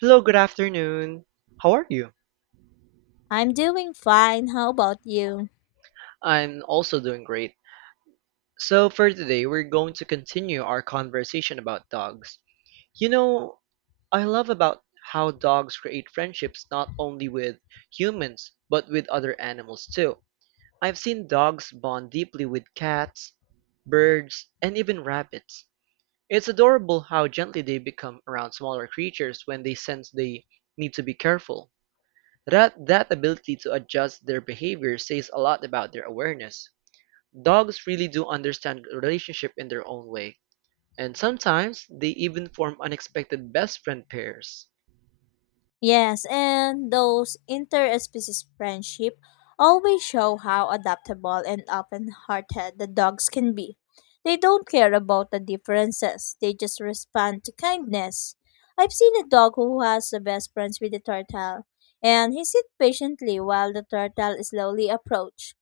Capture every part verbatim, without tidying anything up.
Hello, good afternoon. How are you? I'm doing fine. How about you? I'm also doing great. So, for today, we're going to continue our conversation about dogs. You know, I love about how dogs create friendships not only with humans, but with other animals too. I've seen dogs bond deeply with cats, birds, and even rabbits. It's adorable how gently they become around smaller creatures when they sense they need to be careful. That that ability to adjust their behavior says a lot about their awareness. Dogs really do understand relationship in their own way, and sometimes they even form unexpected best friend pairs. Yes, and those interspecies friendship always show how adaptable and open-hearted the dogs can be. They don't care about the differences. They just respond to kindness. I've seen a dog who has the best friends with the turtle, and he sits patiently while the turtle slowly approaches.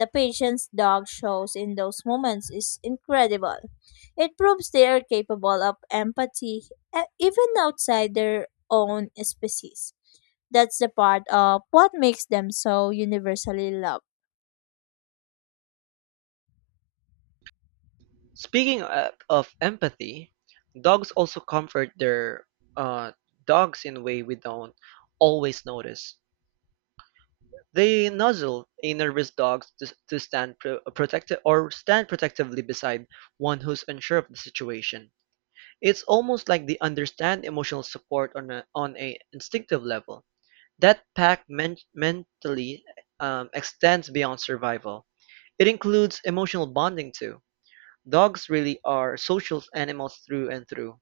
The patience dog shows in those moments is incredible. It proves they are capable of empathy, e- even outside their own species. That's the part of what makes them so universally loved. Speaking of, of empathy, dogs also comfort their uh, dogs in a way we don't always notice. They nuzzle a nervous dog to, to stand pro- protective or stand protectively beside one who's unsure of the situation. It's almost like they understand emotional support on a, on a instinctive level. That pact men- mentally um, extends beyond survival. It includes emotional bonding too. Dogs really are social animals through and through.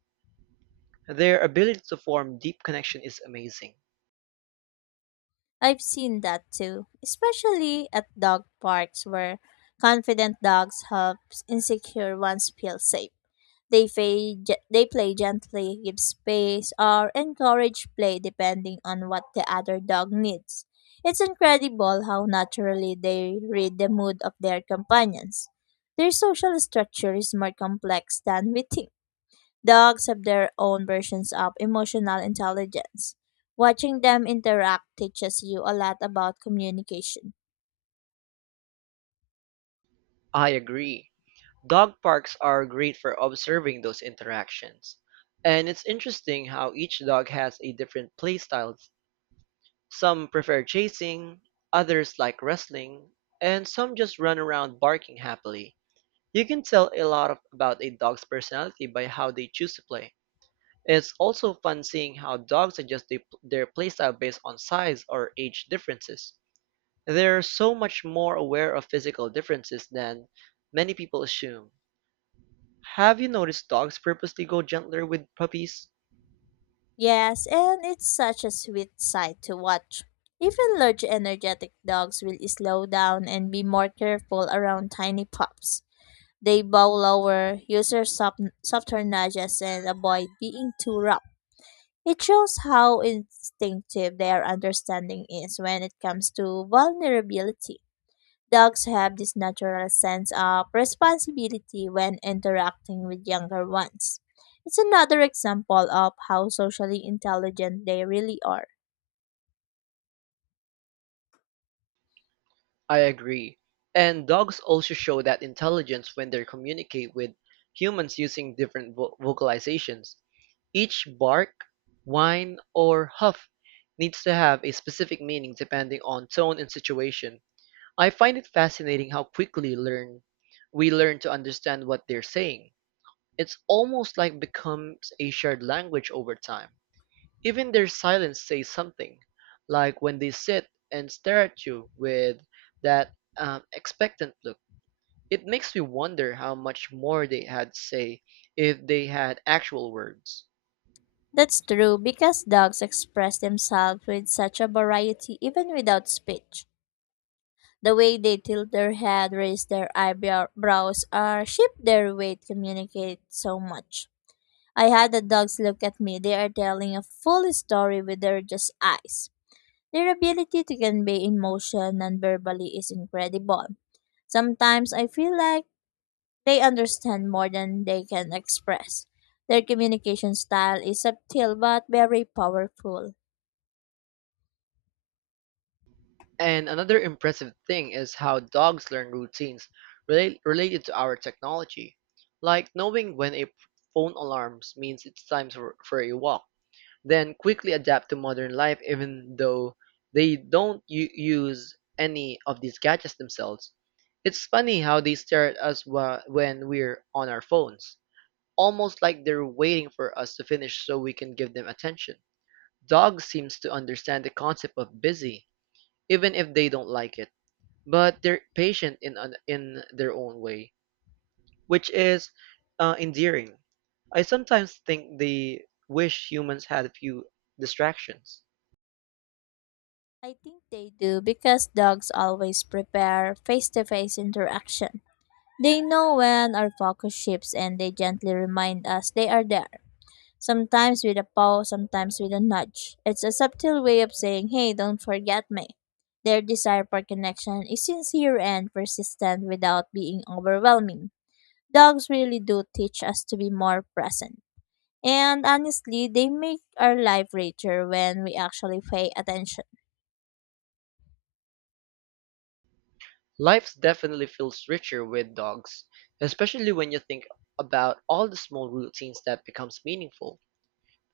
Their ability to form deep connection is amazing. I've seen that too, especially at dog parks where confident dogs help insecure ones feel safe. They, play, they play gently, give space, or encourage play depending on what the other dog needs. It's incredible how naturally they read the mood of their companions. Their social structure is more complex than we think. Dogs have their own versions of emotional intelligence. Watching them interact teaches you a lot about communication. I agree. Dog parks are great for observing those interactions. And it's interesting how each dog has a different playstyle. Some prefer chasing, others like wrestling, and some just run around barking happily. You can tell a lot of, about a dog's personality by how they choose to play. It's also fun seeing how dogs adjust they, their playstyle based on size or age differences. They're so much more aware of physical differences than many people assume. Have you noticed dogs purposely go gentler with puppies? Yes, and it's such a sweet sight to watch. Even large energetic dogs will slow down and be more careful around tiny pups. They bow lower, use their soft, softer nudges, and avoid being too rough. It shows how instinctive their understanding is when it comes to vulnerability. Dogs have this natural sense of responsibility when interacting with younger ones. It's another example of how socially intelligent they really are. I agree, and dogs also show that intelligence when they communicate with humans using different vo- vocalizations. Each bark, whine, or huff needs to have a specific meaning depending on tone and situation. I find it fascinating how quickly learn we learn to understand what they're saying. It's almost like becomes a shared language over time. Even their silence says something, like when they sit and stare at you with that um, expectant look. It makes me wonder how much more they had to say if they had actual words. That's true because dogs express themselves with such a variety even without speech. The way they tilt their head, raise their eyebrows, or shift their weight communicate so much. I had the dogs look at me. They are telling a full story with their just eyes. Their ability to convey emotion non-verbally is incredible. Sometimes I feel like they understand more than they can express. Their communication style is subtle but very powerful. And another impressive thing is how dogs learn routines relate, related to our technology, like knowing when a phone alarms means it's time for, for a walk then quickly adapt to modern life even though they don't u- use any of these gadgets themselves. It's funny how they stare at us wha- when we're on our phones, almost like they're waiting for us to finish so we can give them attention. Dogs seems to understand the concept of busy, even if they don't like it, but they're patient in an- in their own way, which is uh, endearing. I sometimes think they wish humans had a few distractions. I think they do because dogs always prepare face to face interaction. They know when our focus shifts and they gently remind us they are there, sometimes with a paw, sometimes with a nudge. It's a subtle way of saying, hey, don't forget me. Their desire for connection is sincere and persistent without being overwhelming. Dogs really do teach us to be more present. And honestly, they make our life richer when we actually pay attention. Life definitely feels richer with dogs, especially when you think about all the small routines that becomes meaningful.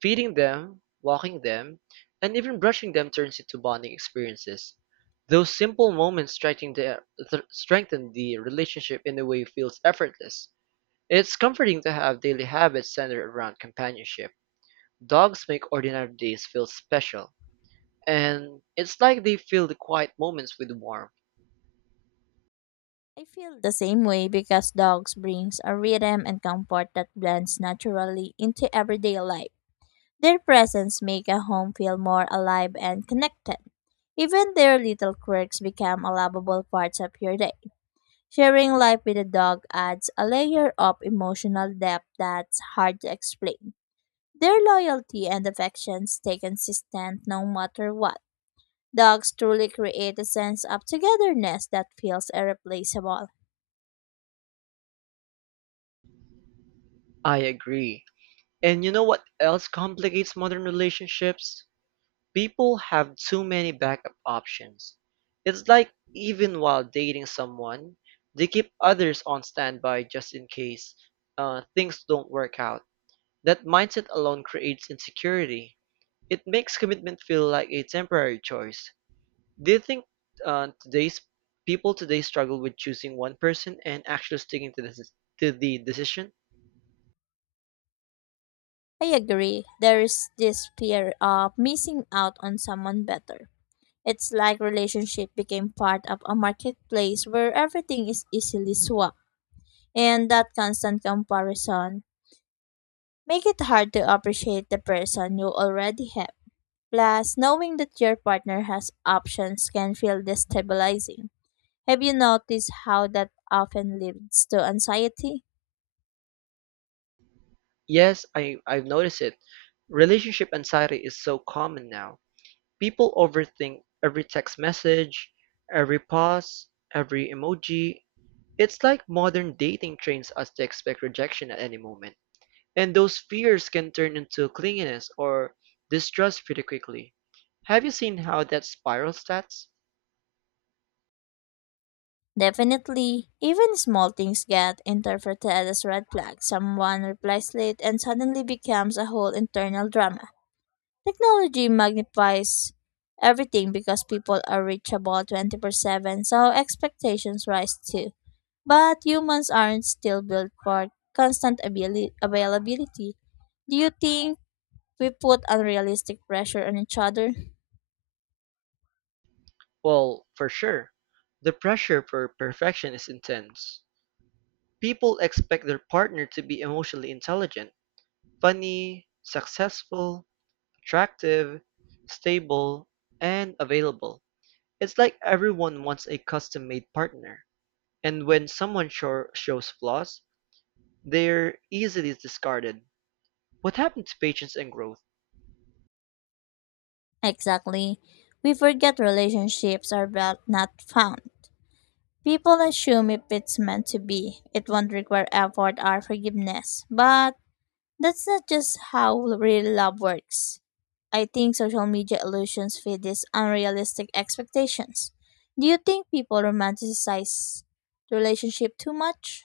Feeding them, walking them, and even brushing them turns into bonding experiences. Those simple moments strengthen the, th- strengthen the relationship in a way feels effortless. It's comforting to have daily habits centered around companionship. Dogs make ordinary days feel special, and it's like they fill the quiet moments with warmth. I feel the same way because dogs brings a rhythm and comfort that blends naturally into everyday life. Their presence make a home feel more alive and connected. Even their little quirks become lovable parts of your day. Sharing life with a dog adds a layer of emotional depth that's hard to explain. Their loyalty and affection stay consistent no matter what. Dogs truly create a sense of togetherness that feels irreplaceable. I agree. And you know what else complicates modern relationships? People have too many backup options. It's like even while dating someone, they keep others on standby just in case uh, things don't work out. That mindset alone creates insecurity. It makes commitment feel like a temporary choice. Do you think uh, today's people today struggle with choosing one person and actually sticking to the, to the decision? I agree, there is this fear of missing out on someone better. It's like relationship became part of a marketplace where everything is easily swapped. And that constant comparison make it hard to appreciate the person you already have. Plus, knowing that your partner has options can feel destabilizing. Have you noticed how that often leads to anxiety? Yes, I, I've noticed it. Relationship anxiety is so common now. People overthink every text message, every pause, every emoji. It's like modern dating trains us to expect rejection at any moment. And those fears can turn into clinginess or distrust pretty quickly. Have you seen how that spiral stats? Definitely. Even small things get interpreted as red flags. Someone replies late and suddenly becomes a whole internal drama. Technology magnifies everything because people are reachable twenty-four seven, so expectations rise too. But humans aren't still built for constant abili- availability. Do you think we put unrealistic pressure on each other? Well, for sure. The pressure for perfection is intense. People expect their partner to be emotionally intelligent, funny, successful, attractive, stable, and available. It's like everyone wants a custom made partner. And when someone sho- shows flaws, they're easily discarded. What happened to patience and growth? Exactly. We forget relationships are built, not found. People assume if it's meant to be, it won't require effort or forgiveness. But that's not just how real love works. I think social media illusions feed these unrealistic expectations. Do you think people romanticize the relationship too much?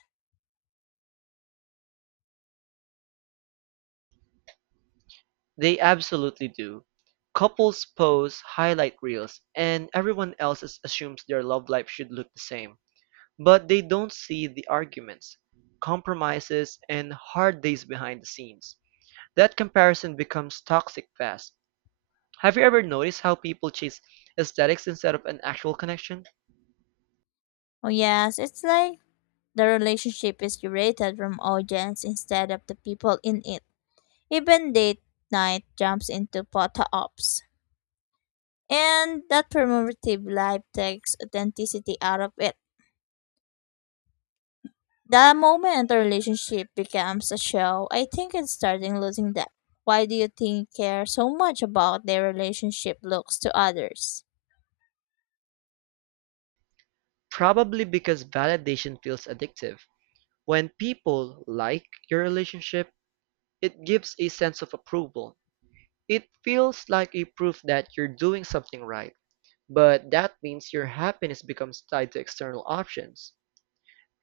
They absolutely do. Couples post highlight reels, and everyone else is- assumes their love life should look the same. But they don't see the arguments, compromises, and hard days behind the scenes. That comparison becomes toxic fast. Have you ever noticed how people chase aesthetics instead of an actual connection? Oh yes, it's like the relationship is curated from audience instead of the people in it. Even date night jumps into photo ops. And that performative life takes authenticity out of it. The moment a relationship becomes a show, I think it's starting losing depth. Why do you think care so much about their relationship looks to others? Probably because validation feels addictive. When people like your relationship, it gives a sense of approval. It feels like a proof that you're doing something right. But that means your happiness becomes tied to external options.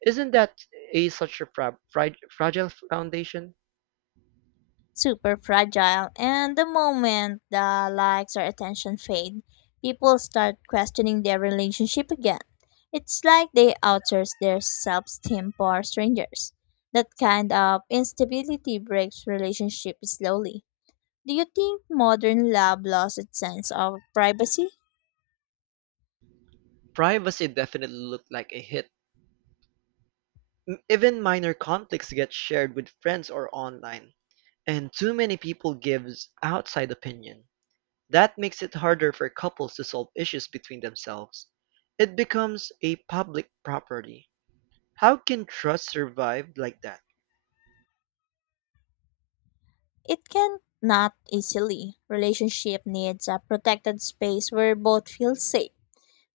Isn't that a such a fra- fri- fragile foundation? Super fragile, and the moment the likes or attention fade, people start questioning their relationship again. It's like they outsource their self-esteem for strangers. That kind of instability breaks relationship slowly. Do you think modern love lost its sense of privacy? Privacy definitely looked like a hit. M- Even minor conflicts get shared with friends or online, and too many people gives outside opinion. That makes it harder for couples to solve issues between themselves. It becomes a public property. How can trust survive like that? It can not easily. Relationship needs a protected space where both feel safe.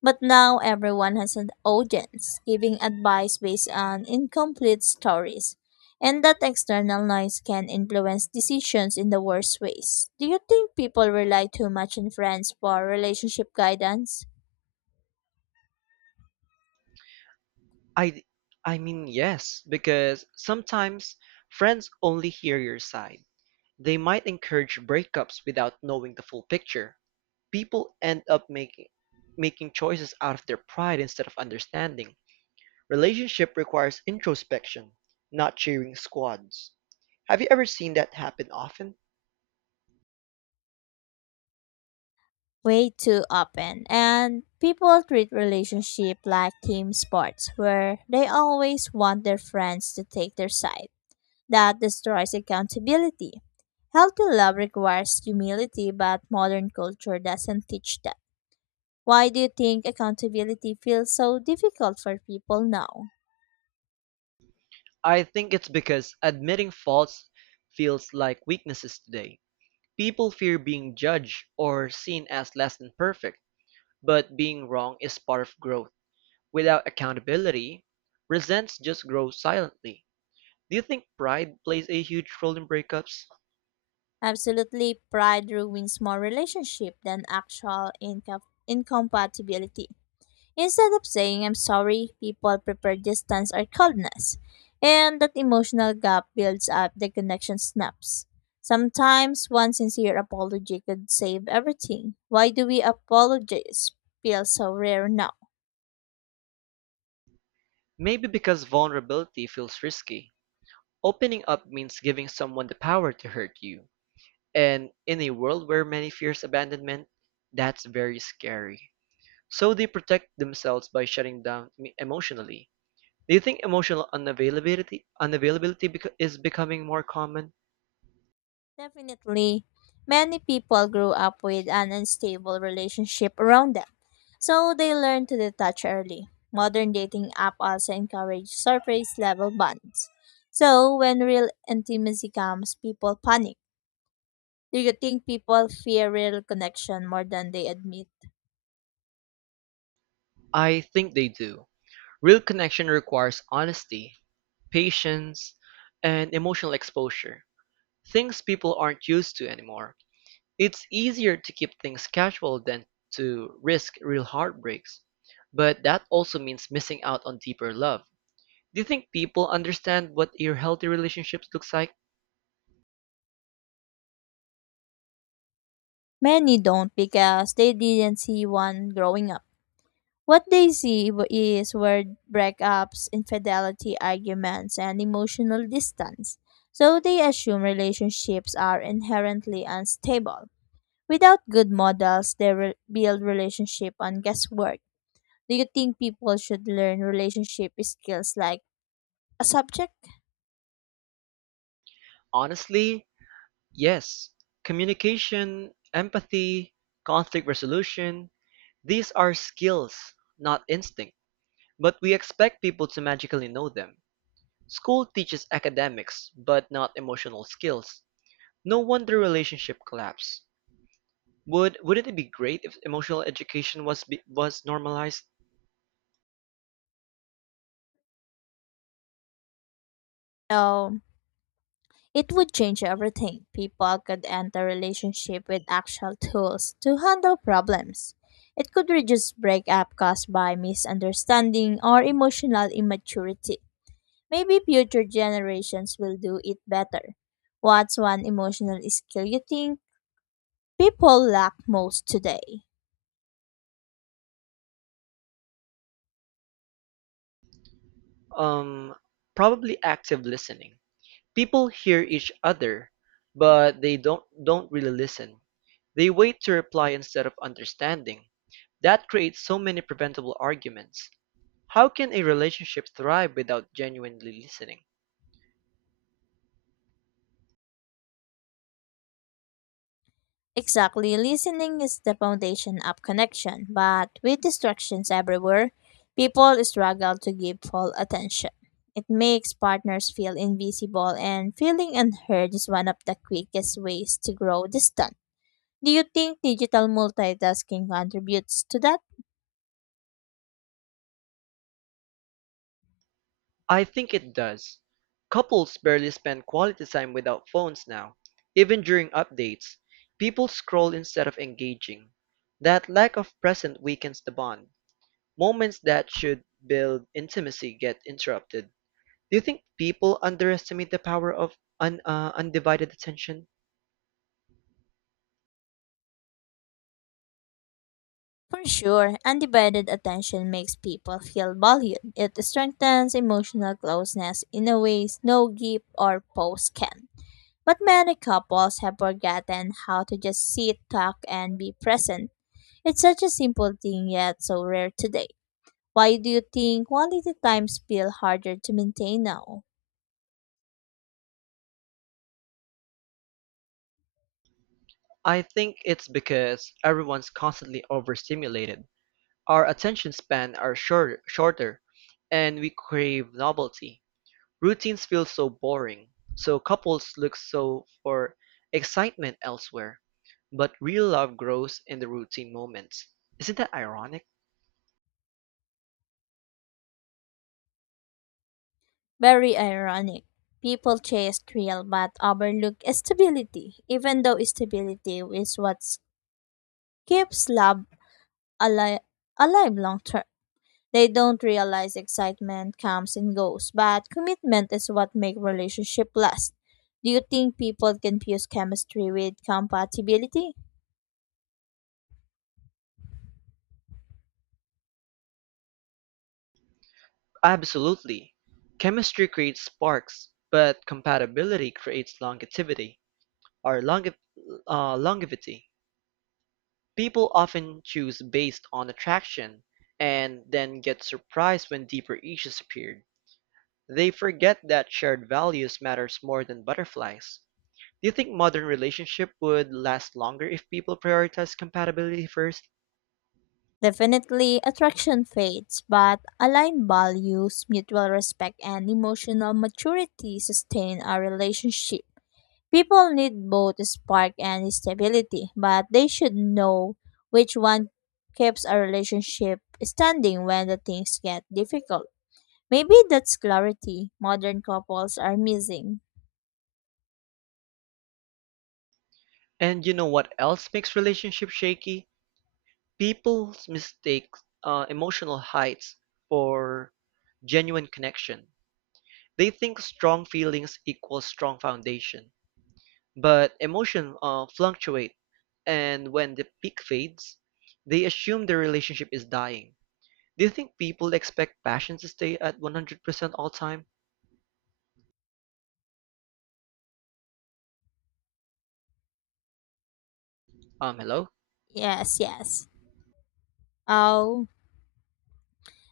But now everyone has an audience, giving advice based on incomplete stories. And that external noise can influence decisions in the worst ways. Do you think people rely too much on friends for relationship guidance? I I mean yes, because sometimes friends only hear your side. They might encourage breakups without knowing the full picture. People end up making making choices out of their pride instead of understanding. Relationship requires introspection, not cheering squads. Have you ever seen that happen often? Way too often. And people treat relationship like team sports where they always want their friends to take their side. That destroys accountability. Healthy love requires humility, but modern culture doesn't teach that. Why do you think accountability feels so difficult for people now? I think it's because admitting faults feels like weaknesses today. People fear being judged or seen as less than perfect, but being wrong is part of growth. Without accountability, resents just grows silently. Do you think pride plays a huge role in breakups? Absolutely, pride ruins more relationship than actual incom- incompatibility. Instead of saying I'm sorry, people prefer distance or coldness, and that emotional gap builds up. The connection snaps. Sometimes one sincere apology could save everything. Why do we apologize feel so rare now? Maybe because vulnerability feels risky. Opening up means giving someone the power to hurt you. And in a world where many fears abandonment, that's very scary. So they protect themselves by shutting down me- emotionally. Do you think emotional unavailability unavailability bec- is becoming more common? Definitely, many people grew up with an unstable relationship around them, so they learn to detach early. Modern dating app also encourage surface level bonds. So when real intimacy comes, people panic. Do you think people fear real connection more than they admit? I think they do. Real connection requires honesty, patience, and emotional exposure, things people aren't used to anymore. It's easier to keep things casual than to risk real heartbreaks, but that also means missing out on deeper love. Do you think people understand what a healthy relationship looks like? Many don't because they didn't see one growing up. What they see w- is word breakups, infidelity arguments, and emotional distance. So they assume relationships are inherently unstable. Without good models, they re- build relationship on guesswork. Do you think people should learn relationship skills like a subject? Honestly, yes. Communication, empathy, conflict resolution, these are skills, not instinct, but we expect people to magically know them. School teaches academics, but not emotional skills. No wonder relationship collapse. Would wouldn't it be great if emotional education was be, was normalized? No, it would change everything. People could enter relationship with actual tools to handle problems. It could reduce breakup caused by misunderstanding or emotional immaturity. Maybe future generations will do it better. What's one emotional skill you think people lack most today? Um, Probably active listening. People hear each other, but they don't don't really listen. They wait to reply instead of understanding. That creates so many preventable arguments. How can a relationship thrive without genuinely listening? Exactly, listening is the foundation of connection, but with distractions everywhere, people struggle to give full attention. It makes partners feel invisible, and feeling unheard is one of the quickest ways to grow distance. Do you think digital multitasking contributes to that? I think it does. Couples barely spend quality time without phones now. Even during updates, people scroll instead of engaging. That lack of presence weakens the bond. Moments that should build intimacy get interrupted. Do you think people underestimate the power of un- uh, undivided attention? For sure, undivided attention makes people feel valued. It strengthens emotional closeness in a ways no gift or post can. But many couples have forgotten how to just sit, talk, and be present. It's such a simple thing yet so rare today. Why do you think quality times feel harder to maintain now? I think it's because everyone's constantly overstimulated. Our attention span are short- shorter, and we crave novelty. Routines feel so boring, so couples look so for excitement elsewhere. But real love grows in the routine moments. Isn't that ironic? Very ironic. People chase thrill but overlook stability, even though stability is what keeps love alive, alive long term. They don't realize excitement comes and goes, but commitment is what make relationship last. Do you think people confuse chemistry with compatibility? Absolutely. Chemistry creates sparks, but compatibility creates longevity or longe- uh, longevity. People often choose based on attraction and then get surprised when deeper issues appear. They forget that shared values matters more than butterflies. Do you think modern relationship would last longer if people prioritize compatibility first? Definitely, attraction fades, but aligned values, mutual respect, and emotional maturity sustain a relationship. People need both spark and stability, but they should know which one keeps a relationship standing when the things get difficult. Maybe that's clarity modern couples are missing. And you know what else makes relationships shaky? People mistake uh, emotional heights for genuine connection. They think strong feelings equals strong foundation, but emotion uh, fluctuate, and when the peak fades, they assume the relationship is dying. Do you think people expect passion to stay at one hundred percent all time? Um, hello? Yes, yes. Oh,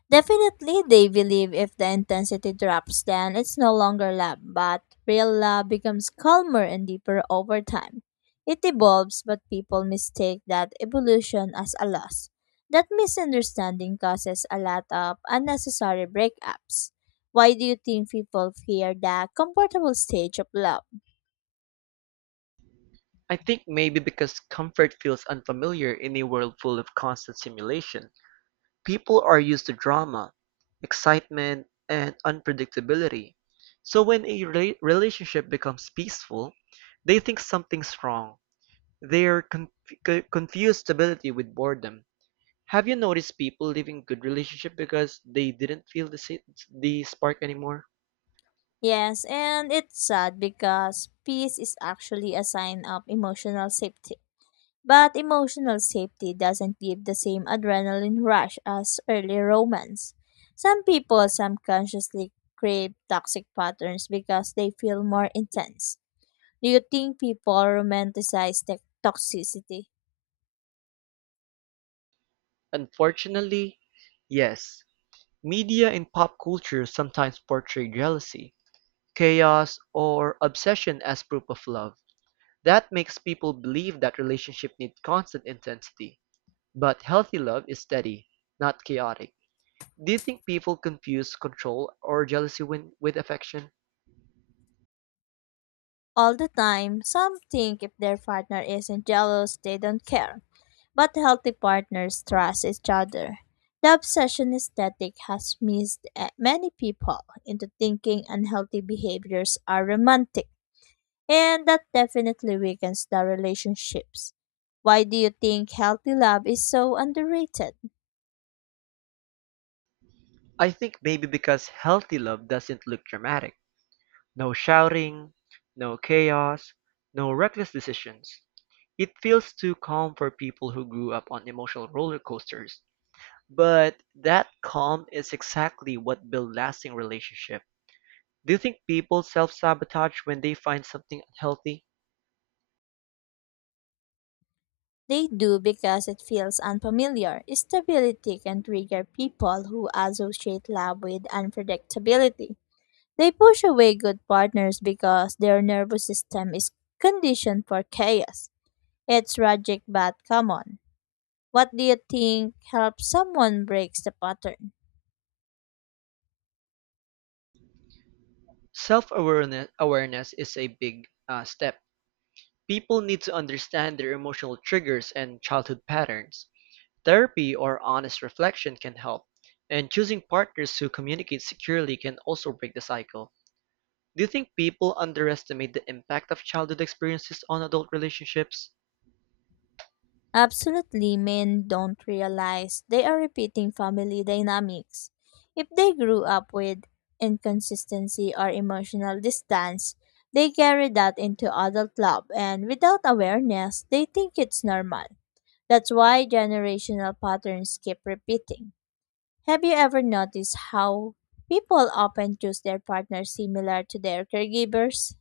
Definitely they believe if the intensity drops, then it's no longer love, but real love becomes calmer and deeper over time. It evolves, but people mistake that evolution as a loss. That misunderstanding causes a lot of unnecessary breakups. Why do you think people fear the comfortable stage of love? I think maybe because comfort feels unfamiliar in a world full of constant simulation. People are used to drama, excitement, and unpredictability. So when a rela- relationship becomes peaceful, they think something's wrong. They're conf- co- confused stability with boredom. Have you noticed people leaving good relationship because they didn't feel the, sa- the spark anymore? Yes, and it's sad because peace is actually a sign of emotional safety. But emotional safety doesn't give the same adrenaline rush as early romance. Some people subconsciously crave toxic patterns because they feel more intense. Do you think people romanticize the toxicity? Unfortunately, yes. Media and pop culture sometimes portray jealousy, chaos, or obsession as proof of love. That makes people believe that relationship need constant intensity. But healthy love is steady, not chaotic. Do you think people confuse control or jealousy win- with affection? All the time. Some think if their partner isn't jealous, they don't care. But healthy partners trust each other. The obsession aesthetic has missed eh, many people into thinking unhealthy behaviors are romantic, and that definitely weakens the relationships. Why do you think healthy love is so underrated? I think maybe because healthy love doesn't look dramatic. No shouting, no chaos, no reckless decisions. It feels too calm for people who grew up on emotional roller coasters. But that calm is exactly what builds lasting relationship. Do you think people self-sabotage when they find something unhealthy? They do because it feels unfamiliar. Stability can trigger people who associate love with unpredictability. They push away good partners because their nervous system is conditioned for chaos. It's tragic but common. What do you think helps someone breaks the pattern? Self-awareness awareness is a big uh, step. People need to understand their emotional triggers and childhood patterns. Therapy or honest reflection can help, and choosing partners who communicate securely can also break the cycle. Do you think people underestimate the impact of childhood experiences on adult relationships? Absolutely, men don't realize they are repeating family dynamics. If they grew up with inconsistency or emotional distance, they carry that into adult love, and without awareness, they think it's normal. That's why generational patterns keep repeating. Have you ever noticed how people often choose their partners similar to their caregivers?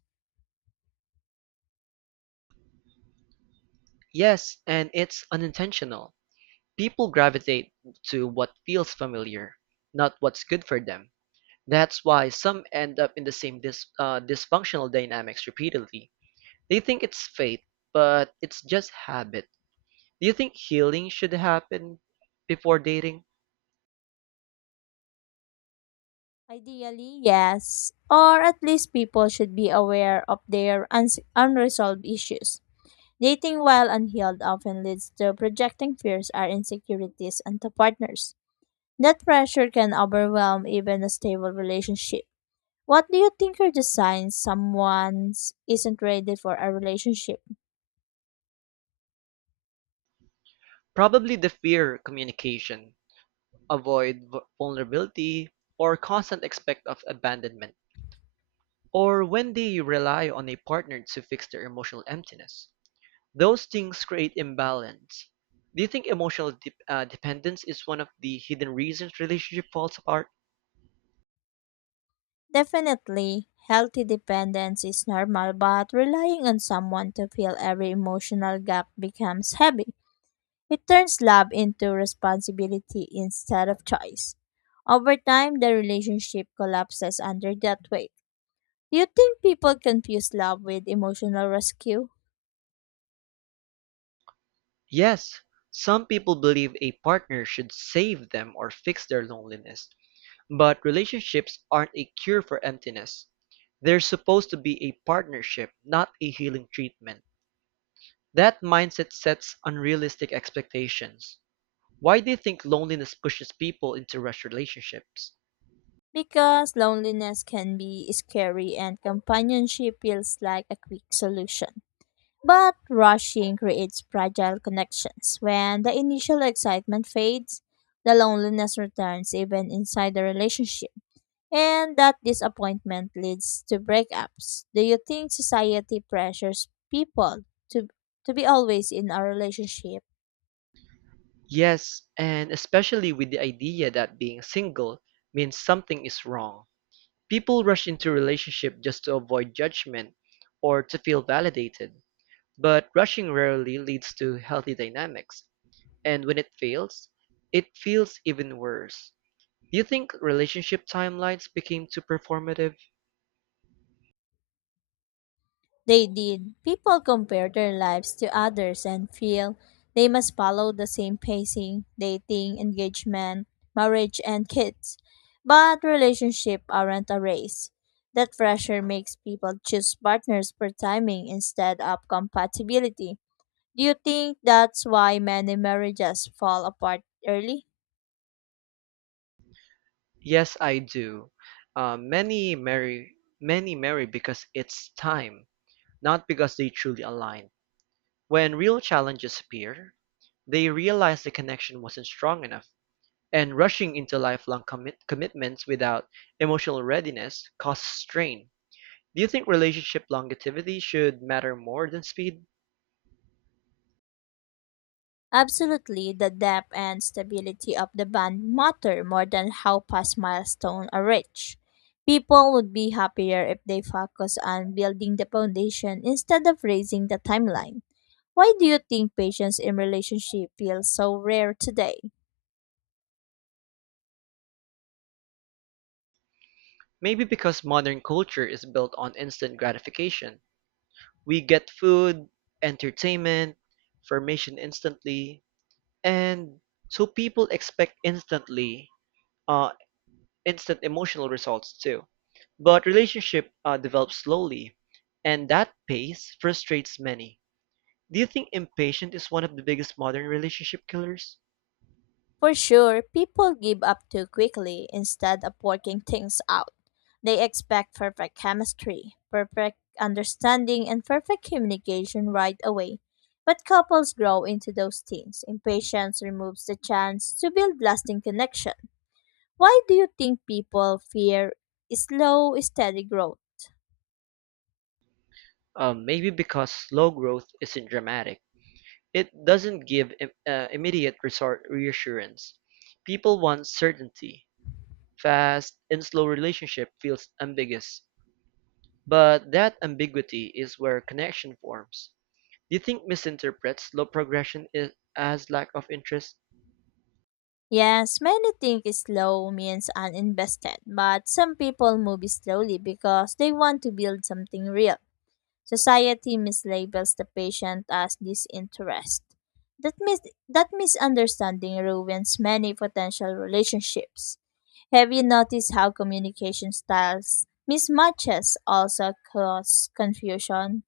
Yes, and it's unintentional. People gravitate to what feels familiar, not what's good for them. That's why some end up in the same dis- uh, dysfunctional dynamics repeatedly. They think it's fate, but it's just habit. Do you think healing should happen before dating? Ideally, yes, or at least people should be aware of their uns- unresolved issues. Dating while unhealed often leads to projecting fears or insecurities onto partners. That pressure can overwhelm even a stable relationship. What do you think are the signs someone isn't ready for a relationship? Probably the fear communication, avoid vu- vulnerability, or constant expect of abandonment. Or when they rely on a partner to fix their emotional emptiness. Those things create imbalance. Do you think emotional de- uh, dependence is one of the hidden reasons relationship falls apart? Definitely, healthy dependence is normal, but relying on someone to fill every emotional gap becomes heavy. It turns love into responsibility instead of choice. Over time, the relationship collapses under that weight. Do you think people confuse love with emotional rescue? Yes, some people believe a partner should save them or fix their loneliness, but relationships aren't a cure for emptiness. They're supposed to be a partnership, not a healing treatment. That mindset sets unrealistic expectations. Why do you think loneliness pushes people into rushed relationships? Because loneliness can be scary and companionship feels like a quick solution. But rushing creates fragile connections. When the initial excitement fades, the loneliness returns even inside the relationship. And that disappointment leads to breakups. Do you think society pressures people to, to be always in a relationship? Yes, and especially with the idea that being single means something is wrong. People rush into relationship just to avoid judgment or to feel validated. But rushing rarely leads to healthy dynamics, and when it fails, it feels even worse. Do you think relationship timelines became too performative? They did. People compare their lives to others and feel they must follow the same pacing, dating, engagement, marriage, and kids. But relationships aren't a race. That pressure makes people choose partners for timing instead of compatibility. Do you think that's why many marriages fall apart early? Yes, I do. Uh, many marry, many marry because it's time, not because they truly aligned. When real challenges appear, they realize the connection wasn't strong enough, and rushing into lifelong commit- commitments without emotional readiness causes strain. Do you think relationship longevity should matter more than speed? Absolutely, the depth and stability of the band matter more than how past milestones are reached. People would be happier if they focus on building the foundation instead of raising the timeline. Why do you think patience in relationship feels so rare today? Maybe because modern culture is built on instant gratification. We get food, entertainment, information instantly, and so people expect instantly, uh, instant emotional results too. But relationship uh, develops slowly, and that pace frustrates many. Do you think impatient is one of the biggest modern relationship killers? For sure, people give up too quickly instead of working things out. They expect perfect chemistry, perfect understanding, and perfect communication right away. But couples grow into those things. Impatience removes the chance to build lasting connection. Why do you think people fear slow, steady growth? Uh, maybe because slow growth isn't dramatic. It doesn't give im- uh, immediate resort reassurance. People want certainty. Fast and slow relationship feels ambiguous, but that ambiguity is where connection forms. Do you think misinterprets slow progression is, as lack of interest? Yes, many think slow means uninvested, but some people move slowly because they want to build something real. Society mislabels the patient as disinterest. That, mis- that misunderstanding ruins many potential relationships. Have you noticed how communication styles mismatches also cause confusion?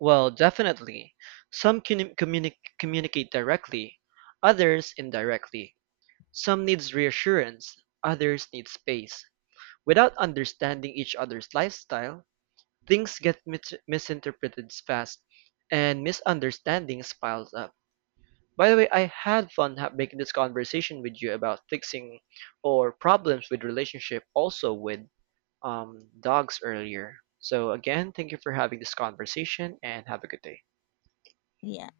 Well, definitely. Some can communi- communicate directly, others indirectly. Some needs reassurance, others need space. Without understanding each other's lifestyle, things get mit- misinterpreted fast and misunderstandings piles up. By the way, I had fun ha- making this conversation with you about fixing or problems with relationship also with um, dogs earlier. So again, thank you for having this conversation and have a good day. Yeah.